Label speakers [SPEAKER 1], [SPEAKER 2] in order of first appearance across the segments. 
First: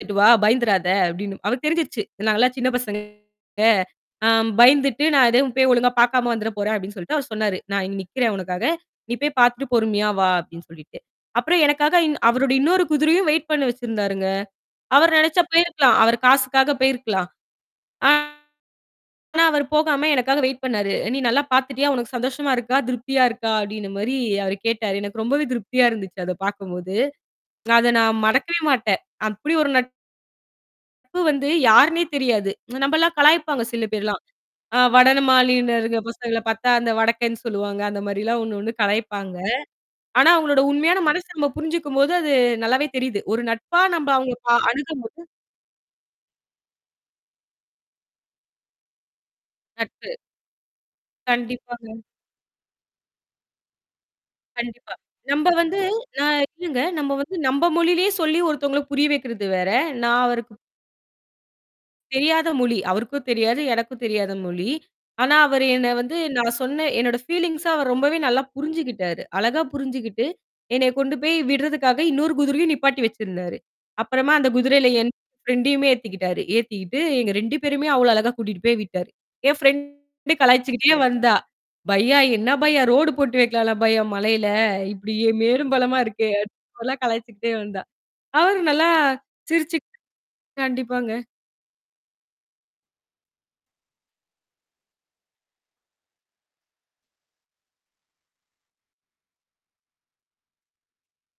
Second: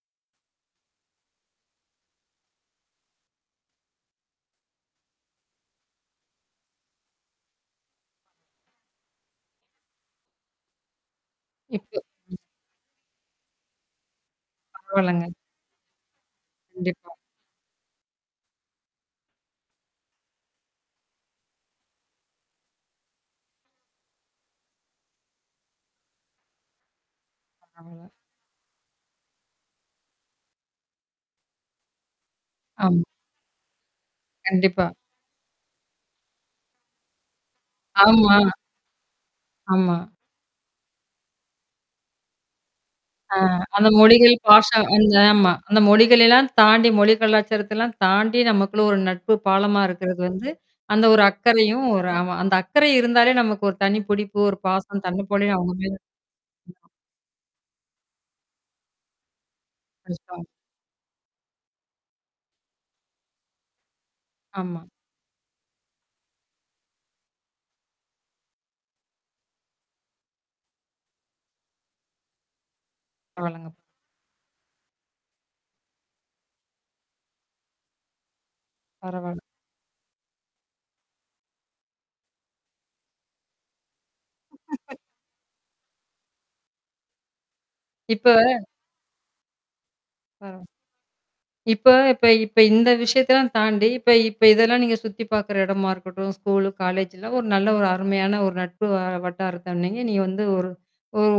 [SPEAKER 1] "போய்ட்டு வா பயந்திராத" அப்படின்னு அவருக்கு தெரிஞ்சிருச்சு. நாங்க எல்லாம் சின்னப் பசங்க அ பயந்துட்டு நான் எதையும் போய் ஒழுங்கா பாக்காம வந்துர போறேன், அப்படின்னு சொல்லிட்டு அவரு சொன்னாரு. "நான் இங்க நிக்கிறேன் உனக்காக. நீ போய் பாத்துட்டு பொறுமையா வா" அப்படின்னு சொல்லிட்டு. அப்புறம் எனக்காக
[SPEAKER 2] இப்போ.
[SPEAKER 1] இன்
[SPEAKER 2] ம்.
[SPEAKER 1] அவருடைய இன்னொரு குதிரையும் வெயிட் பண்ண வச்சிருந்தாருங்க. அவரு
[SPEAKER 2] பரவால்லங்க.
[SPEAKER 1] நெனச்சா போயிருக்கலாம். அவரு காசுக்காக
[SPEAKER 2] கண்டிப்பா.
[SPEAKER 1] போயிருக்கலாம். ஆனா, அவரு போகாம எனக்காக வெயிட் பண்ணாரு. அ, "நீ நல்லா பாத்துட்டியா? உனக்குச் சந்தோஷமா இருக்கா? திருப்தியா இருக்கா?" அப்படின்ன மாரி அவரு கேட்டாரு. எனக்கு ரொம்பவே திருப்தியா இருந்துச்சு அத பாக்கும்போது. நான், அதை
[SPEAKER 2] பரவால்ல!
[SPEAKER 1] நான் மறக்கவே மாட்டேன். அப்படி ஒரு நட்பு வந்து, யாருன்னே தெரியாது.
[SPEAKER 2] ஆமா.
[SPEAKER 1] நம்பெல்லாம் கலாய்ப்பாங்க சில பேர் எல்லாம். அ
[SPEAKER 2] கண்டிப்பா.
[SPEAKER 1] வடமாநில பசங்கள பாத்தா, அந்த வடக்கன்னு சொல்லுவாங்க. அந்த மாரி
[SPEAKER 2] ஆமா.
[SPEAKER 1] எல்லாம் ஒண்ணொண்ணு கலாய்ப்பாங்க.
[SPEAKER 2] ஆமா.
[SPEAKER 1] ஆனா, அவுங்களோட உண்மையான மனச நம்ம புரிஞ்சுக்கும்போது, அது நல்லாவே தெரியுது.
[SPEAKER 2] அ
[SPEAKER 1] ஒரு நட்பா
[SPEAKER 2] அந்த
[SPEAKER 1] நம்ப
[SPEAKER 2] மொழிகள்,
[SPEAKER 1] அவுங்கள பா
[SPEAKER 2] பாச அந்த
[SPEAKER 1] அணுகம்போது
[SPEAKER 2] ஆமா. அந்த மொழிகள எல்லாம் தாண்டி மொழி கலாச்சாரத்தை எல்லாம் தாண்டி, நமக்குள்ள ஒரு நட்பு பாலமா
[SPEAKER 1] நட்பு.
[SPEAKER 2] இருக்கிறது வந்து, அந்த ஒரு அக்கறையும்,
[SPEAKER 1] கண்டிப்பாங்க.
[SPEAKER 2] ஒரு ஆமா அந்த அக்கரை இருந்தாலே நமக்கு ஒரு தனிப்புடுப்பு, ஒரு
[SPEAKER 1] கண்டிப்பா.
[SPEAKER 2] பாசம், தன்னைப்
[SPEAKER 1] நம்ப
[SPEAKER 2] போலவே அவுங்க
[SPEAKER 1] வந்து
[SPEAKER 2] மேல
[SPEAKER 1] அ இல்லங்க.
[SPEAKER 2] வந்துரும்.
[SPEAKER 1] நம்ம வந்து நம்ப மொழியிலயே சொல்லி, ஒருத்தவங்கள புரிய வைக்கிறது வேற, நான்
[SPEAKER 2] கஷ்டம்.
[SPEAKER 1] அவருக்கு தெரியாத மொழி அவருக்கும் தெரியாது. எனக்கும் தெரியாத மொழி.
[SPEAKER 2] eஆமா.
[SPEAKER 1] ஆனா, அவரு என்ன வந்து, நான் சொன்ன என்னோட ஃபீலிங்ச அவர் ரொம்பவே நல்லா புரிஞ்சுக்கிட்டாரு. அழகா புரிஞ்சுகிட்டு, என்னைய கொண்டு போய் விட்றதுக்காக, இன்னொரு குதிரையும் நிப்பாட்டி வச்சிருந்தாரு.
[SPEAKER 2] பரவால்லங்க.
[SPEAKER 1] அப்புறமா அந்தக் குதிரையில என் ஃப்ரண்டயுமே ஏத்திக்கிட்டாரு. ஏத்திக்கிட்டு, எங்க 2 பேரயுமே அவ்வளோ அழகா கூட்டிட்டு போய் விட்டாரு.
[SPEAKER 2] பரவாயில்ல.
[SPEAKER 1] என் ஃபிரண்டு கலாய்ச்சுக்கிட்டே வந்தா. பையா, என்ன பையா, ரோடு போட்டு வைக்கலாம்ல பையா! மலையில. இப்படி மேடும், பள்ளமா இருக்கே. அந்த மாரிலாம் எல்லாம் கலாய்ச்சுக்கிட்டே வந்தா.
[SPEAKER 2] இப்ப
[SPEAKER 1] அவரு நல்லா, சிரிச்சு
[SPEAKER 2] அ.
[SPEAKER 1] கண்டிப்பாங்க.
[SPEAKER 2] இப்ப இப்ப இப்ப இந்த விஷயத்தை எல்லாம் தாண்டி, இப்ப இப்ப இதெல்லாம் நீங்கச் சுத்தி பாக்குற இடமா இருக்கட்டும், ஸ்கூல், காலேஜெல்லாம் ஒரு நல்ல ஒரு அருமையான ஒரு நட்பு வ வட்டாரத்தை, நீங்க நீங்க வந்து, ஒரு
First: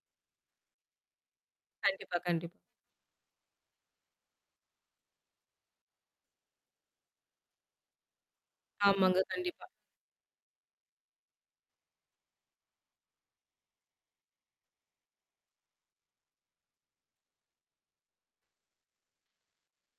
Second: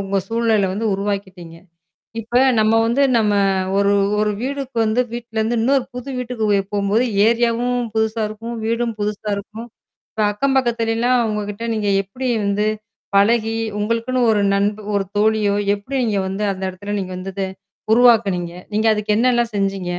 [SPEAKER 2] உங்க சூழலை வந்து உருவாக்கிட்டீங்க.
[SPEAKER 1] கண்டிப்பா
[SPEAKER 2] இப்ப
[SPEAKER 1] கண்டிப்பா.
[SPEAKER 2] நம்ம வந்து நம்ம ஒரு ஒரு வீடுக்கு வந்து வீட்டுல இருந்து இன்னொரு புது வீட்டுக்கு வெ போம்போது, ஏரியாவும் புதுசா இருக்கும், வீடும்
[SPEAKER 1] ஆமாங்க.
[SPEAKER 2] புதுசா இருக்கும்.
[SPEAKER 1] கண்டிப்பா.
[SPEAKER 2] ப்ப அக்கம் பக்கத்தில எல்லாம் அவுங்ககிட்ட நீங்க எப்படி வந்து பழகி, உங்களுக்குன்னு ஒரு நண்ப ஒரு தோழியோ! எப்படி நீங்க வந்து அந்த எடத்துல நீங்க வந்து அத உருவாக்கினீங்க? நீங்க அதுக்கு என்னல்லாம் செஞ்சீங்க?